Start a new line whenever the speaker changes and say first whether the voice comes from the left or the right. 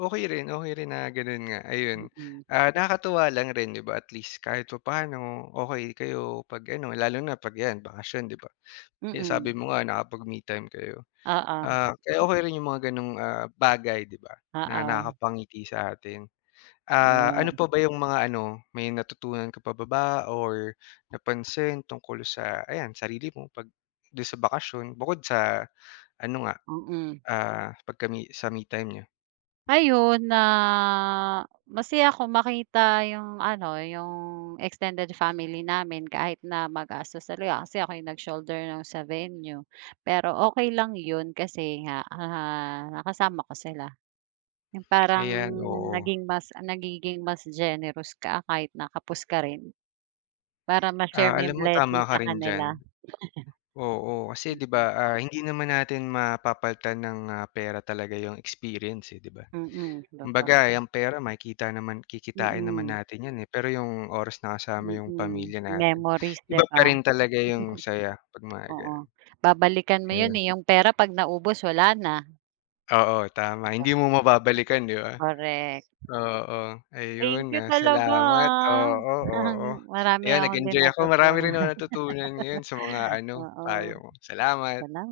left: Okey rin, okey rin na gano'n nga, ayun,
right: Mm.
left: ah, nakakatuwa lang rin, 'di ba, at least, kahit papa'no okey kayo. 'Pag ano, lalo na 'pag yan, 'pag bakasyon, 'di ba? Eh, sabi
right: Mm.
left: mo nga, nakapag-me time kayo,
right: Oo.
left: ah, kaya
right: Hmm.
left: okey rin 'yong mga gano'ng, ah, bagay, 'di ba, na
right: Oo.
left: nakakapangiti sa atin, ah, ano
right: Yes.
left: pa ba 'yong mga ano, may natutunan ka pa ba ba or napansin tungkol sa, ayan, sarili mo, 'pag do'n sa bakasyon, bukod sa ano nga,
right: Mm.
left: ah, 'pagka-me sa me time niyo?
right: Ayun, na, masaya ako makita yung ano, yung extended family namin, kahit na magastos talaga. Kasi ako yung nag-shoulder no'ng sa venue, pero okey lang 'yon kasi nga, ah, nakasama ko sila. Yung parang,
left: Ayan, oo.
right: naging mas nagigin, mas generous ka, kahit na kapos ka rin, para ma-share
left: Ah,
right: mo yung
left: alam mo,
right: blessing
left: tama ka
right: sa
left: rin diyan.
right: kanila.
left: Oo, kasi, 'di ba,
right: Mm.
left: ah, hindi naman natin mapapalitan ng, ah, pera talaga yung experience, eh, 'di ba?
right: Mm, totoo.
left: Kumbaga, eh, ang pera makikita naman kikitain naman
right: Mm.
left: natin yan, eh, pero yung oras na kasama yung
right: Mm,
left: pamilya natin,
right: memories, 'di
left: iba
right: ba?
left: pa rin talaga yung saya, 'pag mga
right: Oo,
left: gano'n.
right: babalikan mo 'yon
left: Ayun.
right: eh, yung pera 'pag naubos, wala na.
left: Oo, tama,
right: 'Di ba?
left: hindi mo mababalikan, 'di ba,
right: Korek.
left: oo.
right: Thank
left: Ayun,
right: you
left: ah,
right: talaga,
left: salamat
right: ah,
left: oo, oo.
right: marami
left: Ayun,
right: akong din
left: nag-enjoy ako, marami
right: natutuhan.
left: rin akong natutunan ngayon sa mga ano,
right: Oo,
left: payo mo, salamat.
right: salama